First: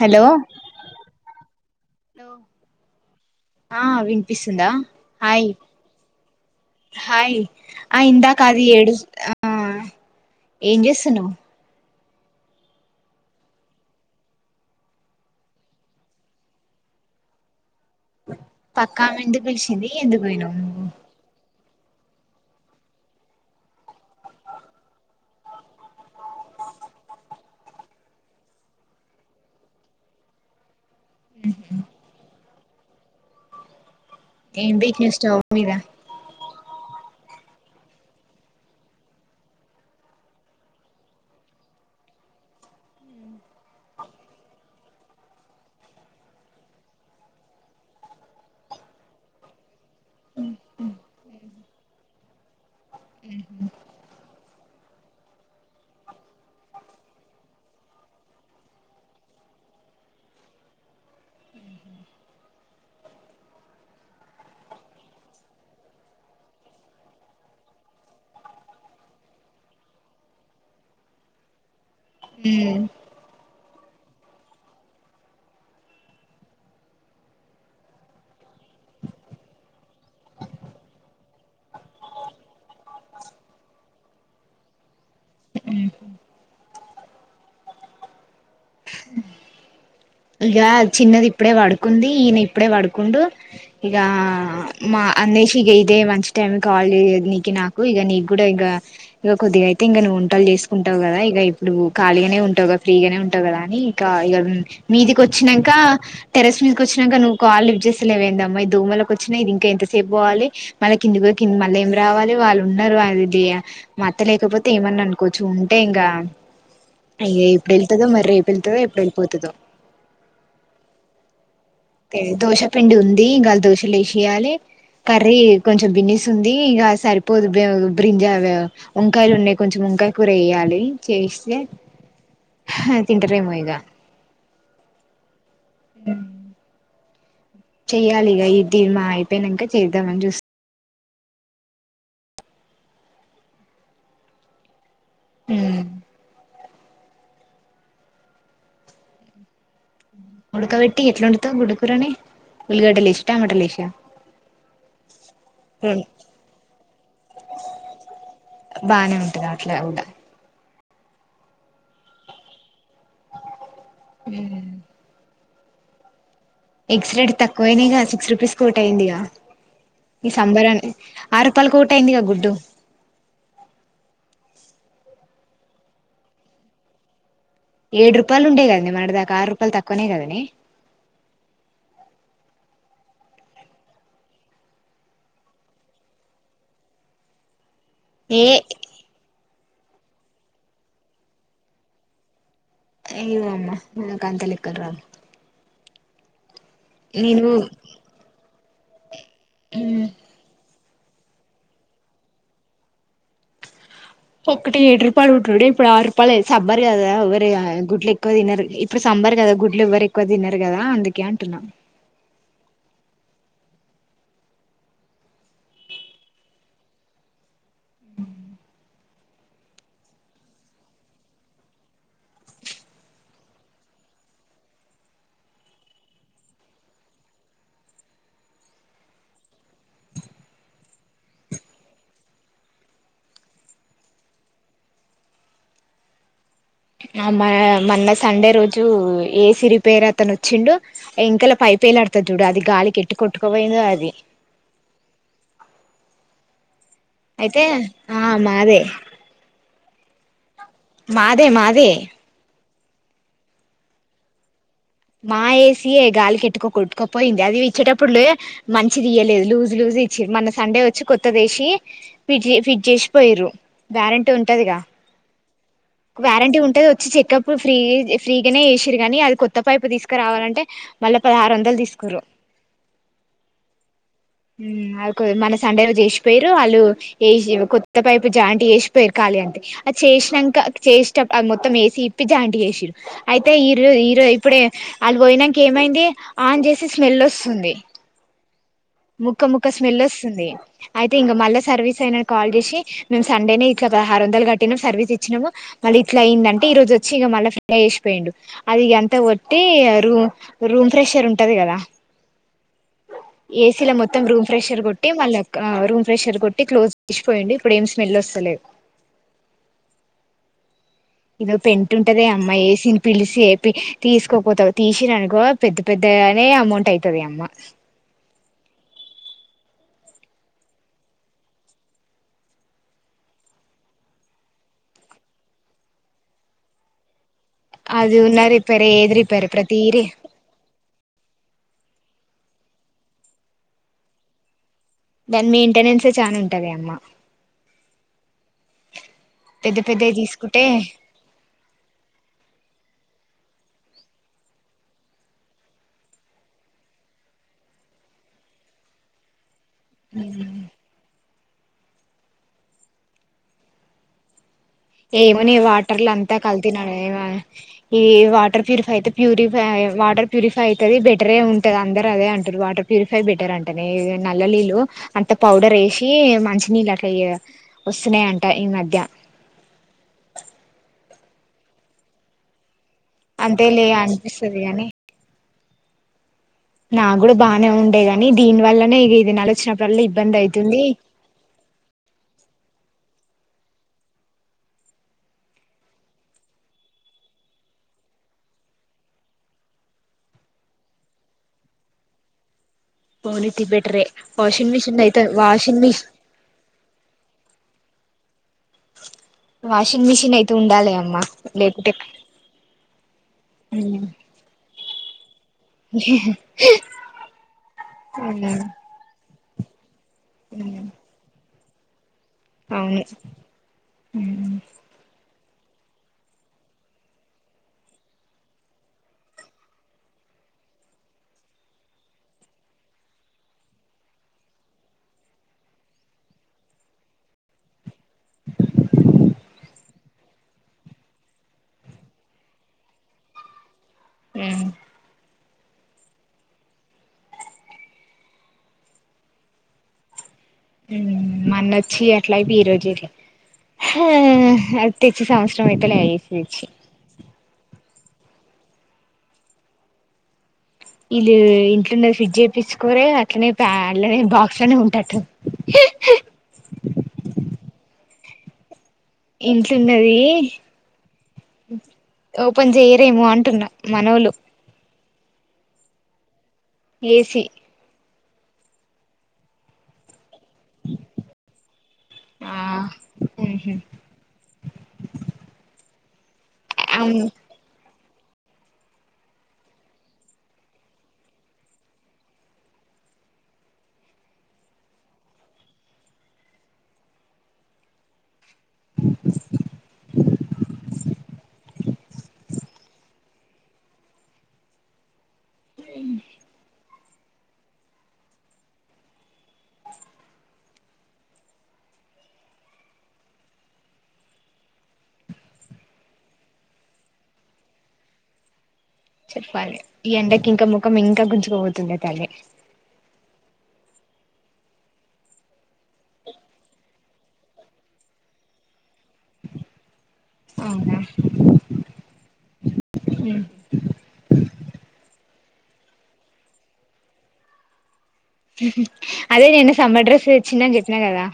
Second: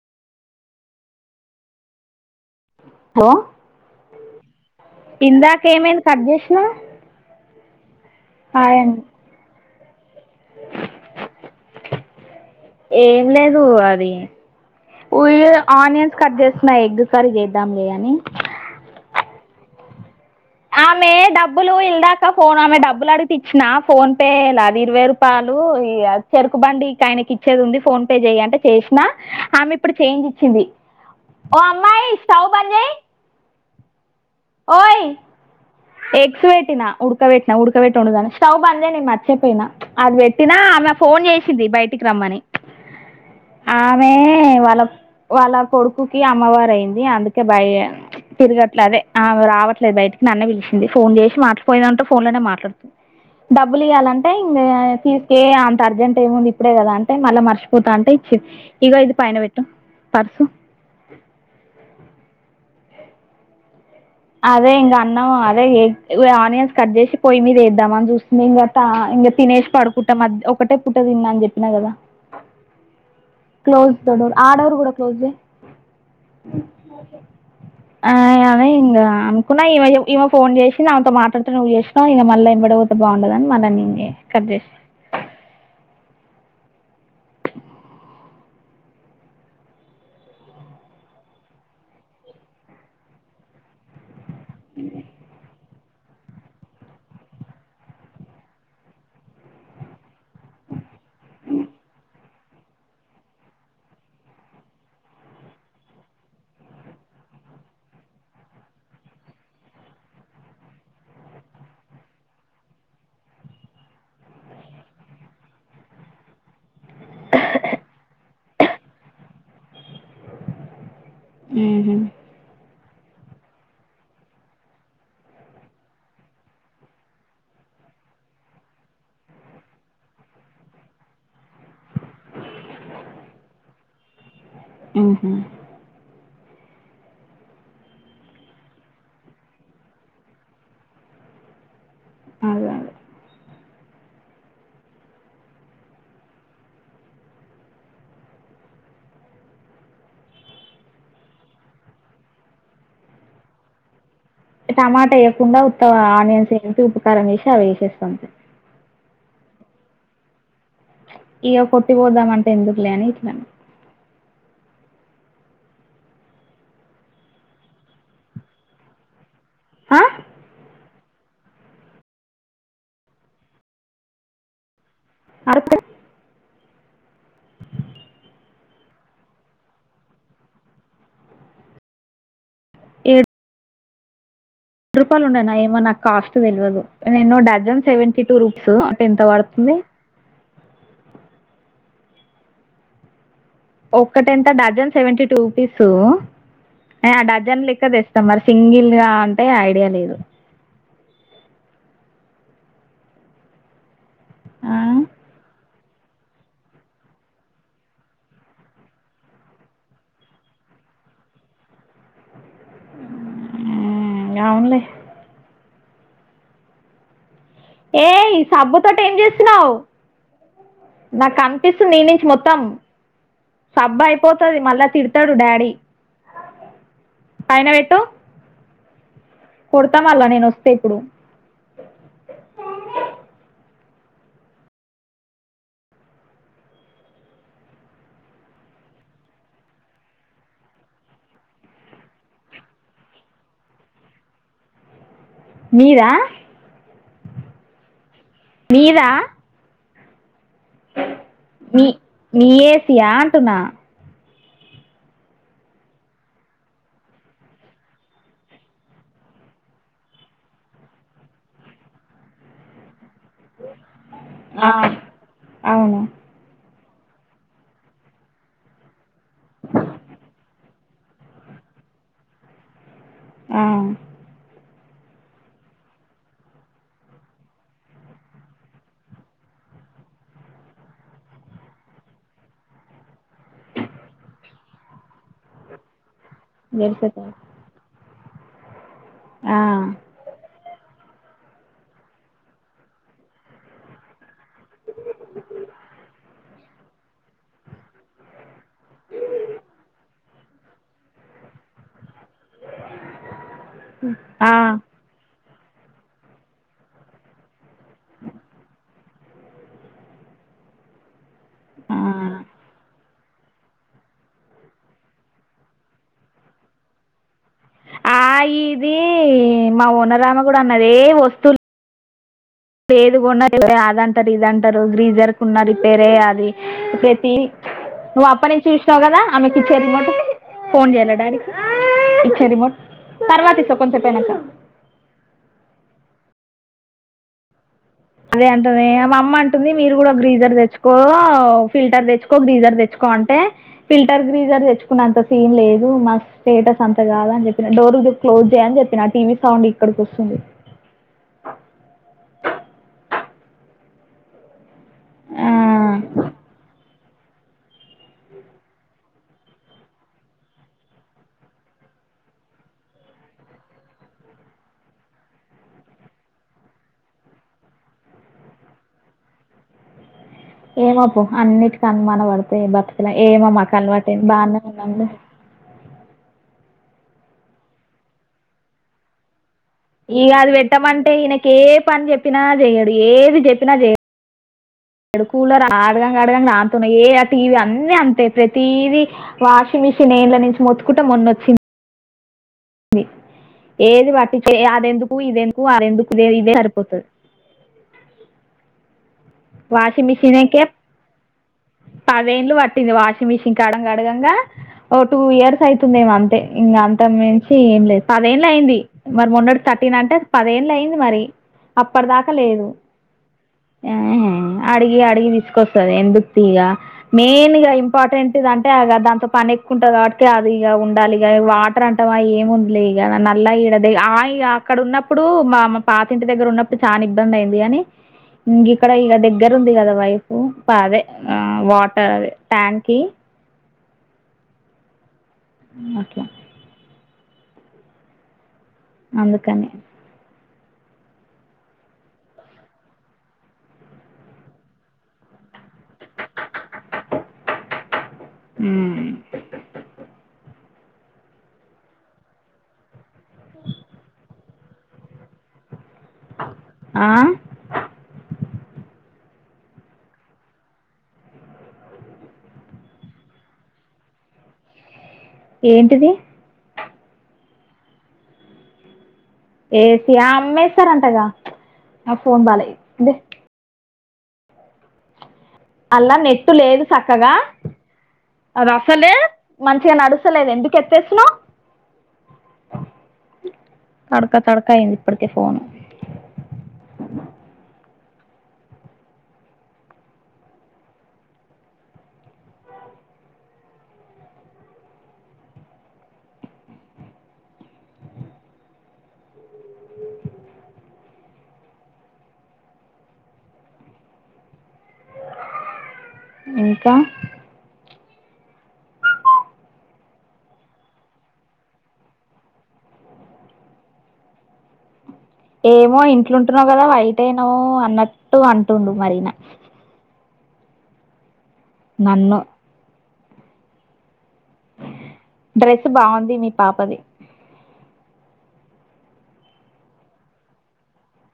Hello hello hello ఆ వినిపిస్తుందా hi ఇందాక ఏమైంది కట్ చేసినవ్ హాయ్ ఆ ఇందాకది హాయ్ అండి ఏడుస్ ఆ ఏం చేస్తున్నావ్ ఏం లేదు అది ఊ ఆనియన్స్ కట్ చేస్తూన ఎగ్ కర్రి చేద్దాంలే అని పక్కామెందుకు పిలిచింది ఎందుకు పోఇనవ్ ఆమె డబ్బులు ఇల్దాకా ఫోన్ ఆమె డబ్బులు అడితే ఇచ్చిన ఫోన్పే లాది ఇరవై రూపాలు ఇగ చెరుకు బండికాయనకి ఇచ్చేదుమ్ ది ఫోన్ పే చెయంటే చేసిన ఆమె ఇప్పుడు చేంజ్ ఇచ్చింది ఓ అమ్మాయి స్టవ్ బంద్ చెయ్ ఏం పెట్టినవ్ స్టవ్ మీద ఎగ్స్ పెట్టినా ఉడకబేట్టినా ఉడకబెట్టి వండుదామని స్టవ్ బంద్ చేయాలే నేను మార్చేపోయినా అది పెట్టినా ఆమె ఫోన్ చేసింది బయటికి రమ్మని ఆమె వాళ్ళ వాళ్ళ కొడుకుకి అమ్మవారు అయింది అందుకే బయ తిరగట్లేదే ఆమె రావట్లేదు బయటికి నన్నే పిలిచి చింది ఫోన్ చేసి మాట్లాపోయిదంటే ఫోన్ లోనే మాట్లాడుతుంది డబ్బులు ఇయ్యాలంటే ఇం తీసుకే అంత అర్జెంట్ ఏముంది ఇప్పుడే కదా అంటే మళ్లా మర్చిపోతా అంటే ఇచ్చి అదే ఇంకా అన్నం అదే ఆనియన్స్ కట్ చేసి పోయి మీదేద్దామని చూస్తునా ఇంగ ఇంకా తినేసి పడుకుంటా మద్ ఒకటే పుట్ట తిన్నా అని చెప్పిన కదా హ్మ్ అ అని ఇంక అనుకున్నా ఈమె ఈమ ఫోన్ చేసి నాతో మాట్లాడుతు నువ్ చేసినావు ఇంగ మళ్లా ఎంబడ బడితే బాండదని మళ్ళ నేనే కట్ చేసి ఇక చిన్నది ఇప్పుడే పడుకుంది ఈయన ఇప్పుడే పడుకుండు ఇక మా అన్వేషికయి ఇదే మంచి టైం కాల్ చేయదు నీకి నాకు ఇక నిగూడ ఇగ ఇక కొద్దిగా అయితే ఇంకా నువ్వు వంటలు చేసుకుంటావు కదా ఇక ఇప్పుడు ఖాళీగానే ఉంటావు క ఫ్రీగానే ఉంటావు కదా అని ఇంక ఇ మీదికి వచ్చినాక టెరెస్ మీదకి వచ్చినాక నువ్వు కాల్ లిఫ్ట్ చేస్తలేవేన్దమ్మా ఈ దోమలో కోచిన వచ్చినా ఇది ఇంకా ఎంతసేపు పోవాలి మళ్ళా కిందికి పోతే కింద మళ్ళీ ఏం రావాలి వాళ్ళు ఉన్నారు అది ఇది మా అత్త లేకపోతే ఏమన్నా అనుకోచ్చు ఉంటే ఇంకా అయ్యో ఎప్పుడు ఎల్తదో మరి పిల్తుదో ఎప్పుడు ఎళ్ళిపోతదో తెలీ దోశపిండి ఉంది గాల్ దోశలేసియాలే కర్రీ కొంచెం బిన్నిస్ ఉంది ఇంక సరిపోదు బ్రింగ్జా వంకాయలు ఉన్నాయి కొంచెం వంకాయ కూర వేయాలి చేస్తే తింటారేమో ఇక ఆహ చెయ్యాలిగా ఇది మా అయిపోయినంక చేద్దామని జూస్ అదే అదే ఊ ఉడకబెట్టి ఎట్లా ఒండుతవ్ గుడ్డుకూరని ఉల్లిగడ్డలేశా టమటలేశా టమాటా వేయకుండా ఉత్త ఆనియన్స్ ఏసి ఉపకారం వేసి అవి వేసేస్తం అంతే రాట్ల గూడ ఇగ కొట్టిపోదాం అంటే ఎందుకు లే అని ఇట్నా ఎగ్స్ రేడ్ తక్కువనాయి సిక్స్ రూపీస్ కోటయింది ఇగ ఆ ఈ సంబరాని ఆరు రూపాలకోటాయిందిగా గుడ్డు అరుపాల్ ఏడు రూపాయలు ఉండే కదనె మొన్నటి దాకా ఆరు రూపాయలు తక్కువనే కదనె ఏడు ఏమో కాస్ట్ తెల్వదు ఎన్నో డజన్ సెవెంటీ టూ ఏ రూపీస్ అ ఎంత వడ్ ని అయ్యోమ్మ నాకు ఒక్కట అంత ఎంత లెక్కలు డజన్ రావు సెవెంటీ టూ రుపీస్ సో అ నేను డజన్ లెక్క దెస్తం మరి సింగిల్ గా అ ఏ ఐడియా లేదు ఒక్కటి ఆ ఏడు రూపాలు ఉటుడే ఇప్పుడు ఆరు రూపాయలు సబ్బర్ కదా ఎవ్వరి గుడ్లు ఎక్కువ తినరు ఇప్పుడు సంబర్ కదా గుడ్లు ఎవ్వరు ఎక్కువ తినరు కదా అందుకే అంటున్నా ఊ అవునలే ఏయ్ సబ్బుతోటి ఏం చేస్తున్నావ్ నాకు కనిపిస్తుంది నీనుంచి మొత్తం సబ్బు అయిపోతది మళ్ళా తిడతడు డాడీ పైన పెట్టు కొడతామలా నేను ఒస్తే ఇప్పుడు ఆ మ మన్న సండే రోజు ఏసీ రిపేర్ అతను ఒచ్చిండు ఇంకాలా పైప్ ఏలాడ్తది చూడు అది గాలి కెటు కొట్టుకోపోయిందో అది మీరా అయితే ఆ మాదే మీదా మాదే మాదె యాంటున మా ఏసి యె గాలి కెట్టుకో కొట్టుకోపోయింది అది ఇచ్చేటప్పుడు లే మంచిది ఇయలేదు లూజ్ లూజ్ ఇచ్చిది మన సండే వచ్చి కొత్తదేసి ఫిట్ ఫిట్ చేసి పోయ్రు గ్యారంటీ ఆ ఉంటదిగా అవును వ్యారంటీ ఉంటది వొ వచ్చి చెకప్ ఫ్రీ ఫ్రీగానే ఏసిరు గనీ అది కొత్త పైపు తీసుకురావాలంటే మళ్ళ పదహారు వందలు తీసుకురు ఆ అది మీన సండే లో చేసిపోయారు వాళ్ళు వసి కొత్త పైపు జాయింటట్ చేసిపోయారు ఖాళీ అంటే అది చేసినాక చేసేటప్పుడు మొత్తం వేసి ఇప్పి జాయింటట్ చేసిారు అయితే ఈరోజ ఈరో ఇప్పుడే వాళ్ళు పోయినాక ఏమైంది ఆన్ చేసి గెలిసేత స్మెల్ వస్సుంది ముక్క ఆ ముక్క స్మెల్ వస్సుది అయితే ఇంక మళ్ళా సర్వీస్ అయినకి కాల్ చేసి మేము సండేనే ఇట్లా పదహరు వందలు కట్టినాము సర్వీస్ ఇచ్చినాము మళ్ళీ ఇట్లా అయిందంటే ఈరోజు వచ్చి ఇంక మళ్ళీ ఫ్ర వసిపోయిడు అది ఇ అంత ఒట్టి రూమ్ రూమ్ ఫ్రెషర్ ఉంటది కదా ఏసీలో మొత్తం రూమ్ ఆ ఫ్రెషర్ కొట్టి మళ్ళ ఆ రూమ్ ప్రెషర్ కొట్టి క్లోజ్ చేసిపోయిడు ఇప్పుడు ఏం స్మెల్ వస్తలే ఇదిో పెంటు ఆ ఉంటద అమ్మాయి ఏసిన్ పిలిసే ఏపి తీసుకోపోతా తీసిననుకో పెద్ద పెద్దగానే అమౌంట్ అవుతది అమ్మ ఆ ఇది మా ఓన్రామ కూడా అన్నది ఏ వస్తువులు లేదుకొన్న అదంటారు ఇదంటారు గ్రీజర్ కు ఉన్న రిపేర్ అయ్య అది ప్రతి అది నువ్వు ఉన్న అప్ప నుంచి రిపేర్ చూసినావ్ ఏది కదా రిపేర్ ఆమెకిి ప్రతి [inaudible] మటుకు ఫోన్ చేయడానికి ఇచ్చేయ్ రిమోట్ తర్వాత ఈసా కొంచెం పైనక దాని మెయింటెనెన్సే చానా ఉంటది అమ్మ అదే అంటనే మా మా అమ్మ అంటుంది పెద్ద మీరు పెద్దవి కూడా గ్రీజర్ తీసుకుంటే తెచ్చుకో ఫిల్టర్ తెచ్చుకో గ్రీజర్ తెచ్చు తెచ్చుకోంటే ఫిల్టర్ గ్రీజర్ తెచ్చుకున్నంత సీన్ లేదు మా స్టేటస్ అంత కాదని చెప్పిన డోర్ క్లోజ్ చేయ అని చెప్పిన టీవీ సౌండ్ అక్కడికి వస్తుంది ఏమోని వాటర్లు అంతా కల్తినడు ఈ వాటర్ ప్యూరిఫై అయితే ప్యూరిఫై వాటర్ ప్యూరిఫై అయితేది బెటరే ఉంటది అందరు అదే అంటారు వాటర్ ప్యూరిఫై బెటర్ అంట న నల్ల నీళ్ళు అంత పౌడర్ వేసి మంచినీళ్ళు అ వస్తున్నాయి అంట ఈ మధ్య ఏమప్పు అన్నింటికి అనుమాన పడతాయి బర్ ఇలా ఏమమ్ మాకు అంతేలే అలవాటె అనిపిస్తుంది బాగానే ఉన్నాంది నా కూడా బాగానే ఉండే గాని దీని వల్లనే ఇ ఇది న ఆలోచిన ఇగ అది పెట్టమంటే ఈయనకే ఏ పని చెప్పినా చెయ్యడు ఏది చెప్పినా చేయడు కూలర్ అడగంగాడగంగ అతన్ ఏ ఆ టీవీ అన్నీ అంతే ప్రతిీదీ వాషింగ్ మిషిన్ ఏండ్ళ నుంచి మొత్తుకుంటే మొన్నొచ్చింది పోనీతి బెటరే ఏది బట్టి వాషింగ్ మిషిన్ అదెందుకు అయితే ఇదెందుకు వాషింగ్ అరెందుకు మిషిన్ ఇదే సరిపోతుంది అే వాషింగ్ మిషిన్ అయితే ఉండాలి అమ్మా లేకుంటే పదేంళు పట్టింది వాషింగ్ మిషన్ కడగంగడగంగా ఓ టూ ఇయర్స్ అవుతుందేమో అంతే ఇంకా అంత మించి ఏం లేదు పదేలయింది మరి మొన్నటి ఇదంతా పదహేళ్ళ అయింది మరి అప్పడుదాక కలేదు అవును ఆ అడిగి అడిగి దిస్ స్తంది ఎందుకు ఇగ మెయిన్గా ఇంపార్టెంట్ అంటే దాంతో పని ఎక్కువుటాది కాబట్టి అది ఇ ఉండాలి వాటర్ అంటవ ఏముందిలే ఇ నల్ల ఈడది ఇ అక్కడ ఉన్నప్పుడు మా మా పాతింటి దగ్గర ఉన్నప్పుడు చాలా ఇబ్బంది అయింది గాని ఇంగ్ ఇక్కడ ఈక దగ్గర ఉంది కదా వైఫ ఉమ్ పాదే ఆ వాటర్ ట్యాంక్ ఉమ్ ఓకే అందుకని ఉమ్ మన్నొచ్చి అట్లాయి ప ఈ రోజులే హా అ తెచ్చి సమాచారం అతేలే తెచ్చి ఉమ్ వీళ్ళ ఇంట్లున్న ఫ్రిడ్జ్ చేయించుకోరే అట్లానే పన్లనే బాక్స్ లోనే ఉంటట్ ఆ [inaudible] ఇంట్లున్నది ఓపెన్ చేయరేమో అంటున్నా మనవులు ఏంటిది ఏసి ఏ సియా అమ్మేస్తారంటగా నాకు ఫోన్ ఆ బాల అదే అలా నెట్ టు లేదు అవును చక్కగా అది అసలే మంచిగా నడుసలేదు ఎందుకు ఎతేస ను్ తడకా తడక అయింది ఇప్పటికే ఫోను ఉమ్ [inaudible] ఇంకా చెప్పాలి ఈ ఎండకి ఇంకా ముఖం ఇంకా గుంజుకోపోతుండే తల్ ఏమో ఇంట్లుంటున్నావు కదా వైట్ అట్టేనో అన్నట్టు అంటుండు మరనా అవునా నన్ను ఉమ్ డ్రెస్ బాగుంది మీ పాపది హు హు అదే నేను సమ్బర్ డ్రెస్ వచ్చిని చెప్పినా కదా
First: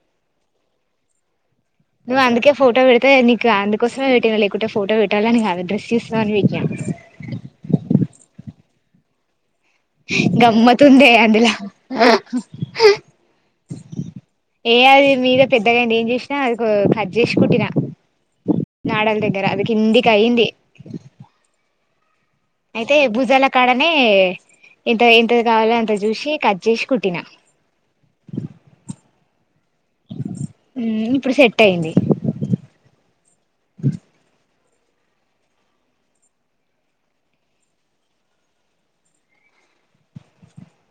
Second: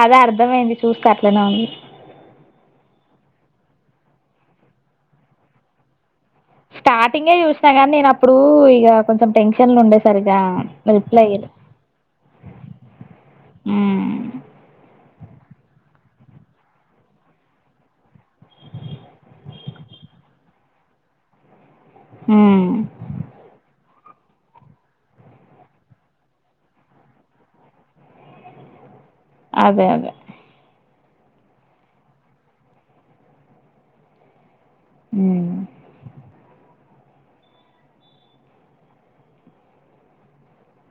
అద అర్థంమైంది చూసుకు అట్లేనే ఉంది నువ్ అందుకే ఫోటో పెడితే నీ అందుకోసమే పెట్టినా లేకుంటే ఫోటో పెట్టాలి నీ అద డ్రెస్ చేస్తావు అని స్టార్టింగే చూసినా కాగానీ నేను అప్పుడు ఇక కొంచెం టెన్షన్ గమ్మత్ ఉండ అందులా ఆ హా ఆ హా మ్మ్. ఏ ఆది మీద పెద్దగా ఏం చేసినా అది కట్ చేసు కుట్టినా నాడల దగ్గర అది కిందికి అయి్యంది మ్మ్. అయితే భూజాల కాడనే ఎంత ఎంత కావాలో అంత చూసి కట్ చేసి కుట్టినా అదే అదే ఉమ్ ఇప్పుడు సెట్ అయింది ఉమ్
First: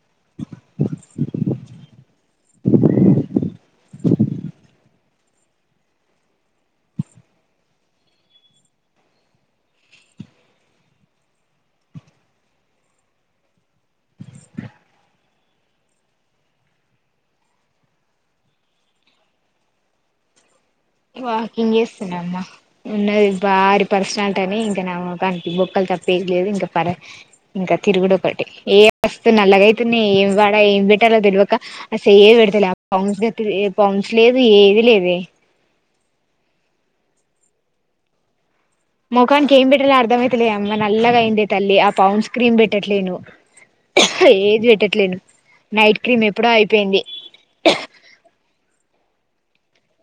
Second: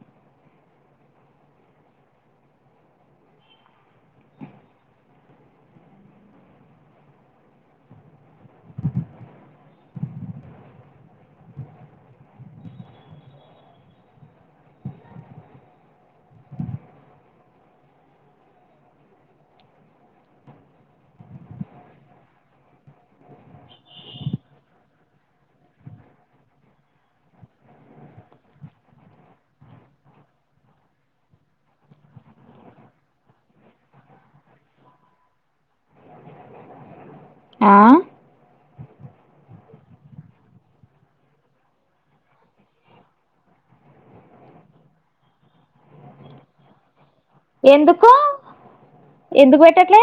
అ వాకింగ్ చేస్తున్నామ్మా ఉన్నది భారీ పర్సనాలిటీ అని ఇంకా నా కానికి బొక్కలు తప్పేయ లేదు ఇంకా పర ఇంకా తిరుగుడు ఒకటి ఏ వస్తు నల్గైతున్నాయి ఏం వాడా ఏం పెట్టాలో తెలివక అస ఏ పెడతలేస్ పాన్స్ లేదు ఏది లేదు ఆ ముఖానికి ఏం పెట్టలో అర్థ అయితలే అమ్మ నల్లగా అయింది తల్లి ఆ పౌండ్స్ క్రీమ్ పెట్టట్లేను ఏది పెట్టట్లేను నైట్ క్రీమ్ ఎప్పుడో అయిపోయింది ఎందుకు ఎందుకు పెట్టట్లే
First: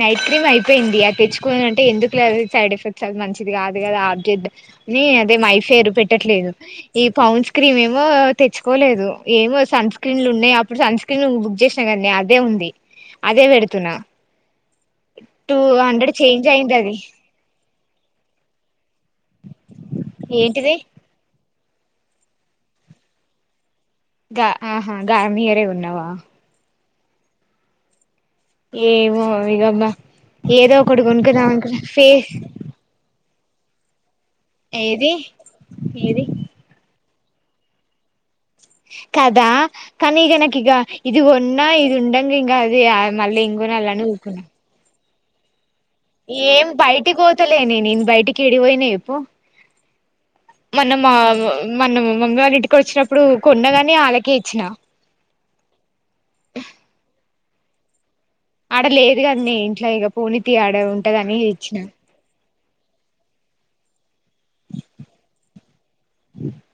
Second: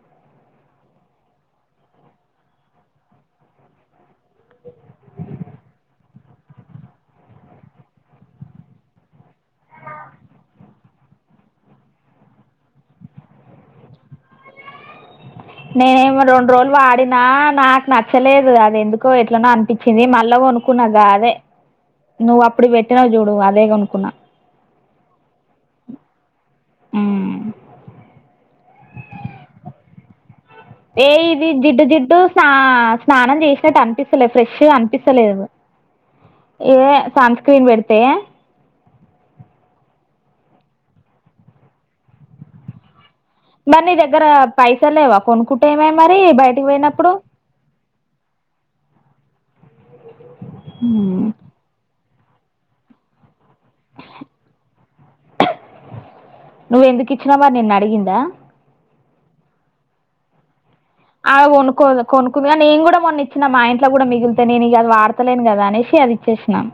నైట్ క్రీమ్ అయిపోయింది అది తెచ్చుకోని అంటే ఎందుకు లే సైడ్ ఎఫెక్ట్స్ అది మంచిది కాదు కదా ఆబ్జెక్ట్ అని అదేమ అయిపోయారు పెట్టట్లేదు ఈ పౌండ్స్ క్రీమ్ ఏమో తెచ్చుకోలేదు ఏమో సన్ స్క్రీన్లు ఉన్నాయి అప్పుడు సన్ స్క్రీన్ బుక్ చేసిన కానీ అదే ఉంది అదే పెడుతున్నా టూ హండ్రెడ్ నేనేమ చేంజ్ రెండు రోజులు అయింది అది వాడిన నాకు నచ్చలేదు అదే ఎందు కో ఎట్లనో అనిపించింది మళ్ళ ఏంటిది కొనుకున్నా అదే ను అప్పుడు బెటనా జోడు అదే కొ గా ఆహా గగా నయరే ఉన్నావా ఆ ఏవో ఇగమ్బ ఏ ఇది జిడ్ జిడ్డు స్నా స్నాన చేసిన అంతపి లే ఫ్రెష్గా ఏది అనిపించలేదా ఏది ఏ సన్ స్క్రీన్ పెడితే కదా కానీగ నాకి ఇగ ఇదిగ ఉన్నా ఇది ఉండంగా ఇంగా అది మళ్ళీ మరి నీ ఇంకొనాలని దగ్గర ఊరుకున్నా పైస లేవ కొ ఏం బయటికి ఓతలే న నన్ బయటికి ఇడివోయినే పో మనం ఉమ్. మనం మంగవారి ఇంటికి వచ్చినప్పుడు కొన్నగానే ఆళ్లకే ఇచ్చినా చిన్నమ్మ నిన్ను అడిగిందా లేదు గాని నే ఇంట్లో ఇక పూని తి అవ్ కొనుకోదు కొన్ కుదిగా నేను కూడా మొన్ని ఇచ్చిన మా ఇంట్లో కూడా మిగి నేను ఇగ అది వడతలేను కదా అనేసి అది ఇచ్చేసినాను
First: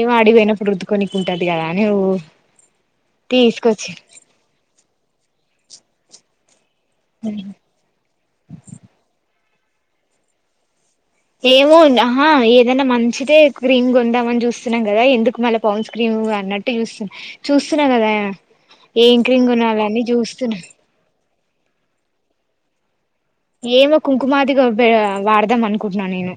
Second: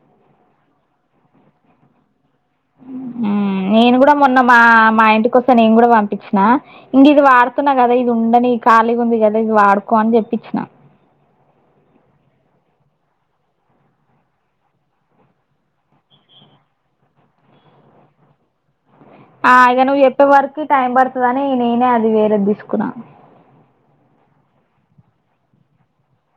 ఎం ఆడిపోయినప్పుడు ఉద్దుకునికు ఉంటాది కదా నువ్వు ఉమ్ నేను కూడా మొన్న మా మా ఇంటికి నేను కూడా పంపించిన ఇగ్ ఇది వాడుతున్నా కదా ఇది ఉండని ఖాళీ ఉంది కదా ఇది వాడుకో అని దెప్చ్చిన ఏమో ఇగ్ ఆహా ఏదైనా మంచిదే క్రీమ్ కొందామని చూస్తున్నాం కదా ఎందుకు మళ్ళా పౌన్స్ క్రీమ్ అన్నట్టు చూస్తున్ చూస్తున్నా కదా ఏం క్రీమ్ ఆ ఇగ కొనాలని జెప్పె చూస్తున్నా వరకు టైం పర్ కానీ నేనే అది వేరేది తీసుకున్నా ఏమో కుంకుమదిగా బా వాడదాం అనుకుంటున్నా నేను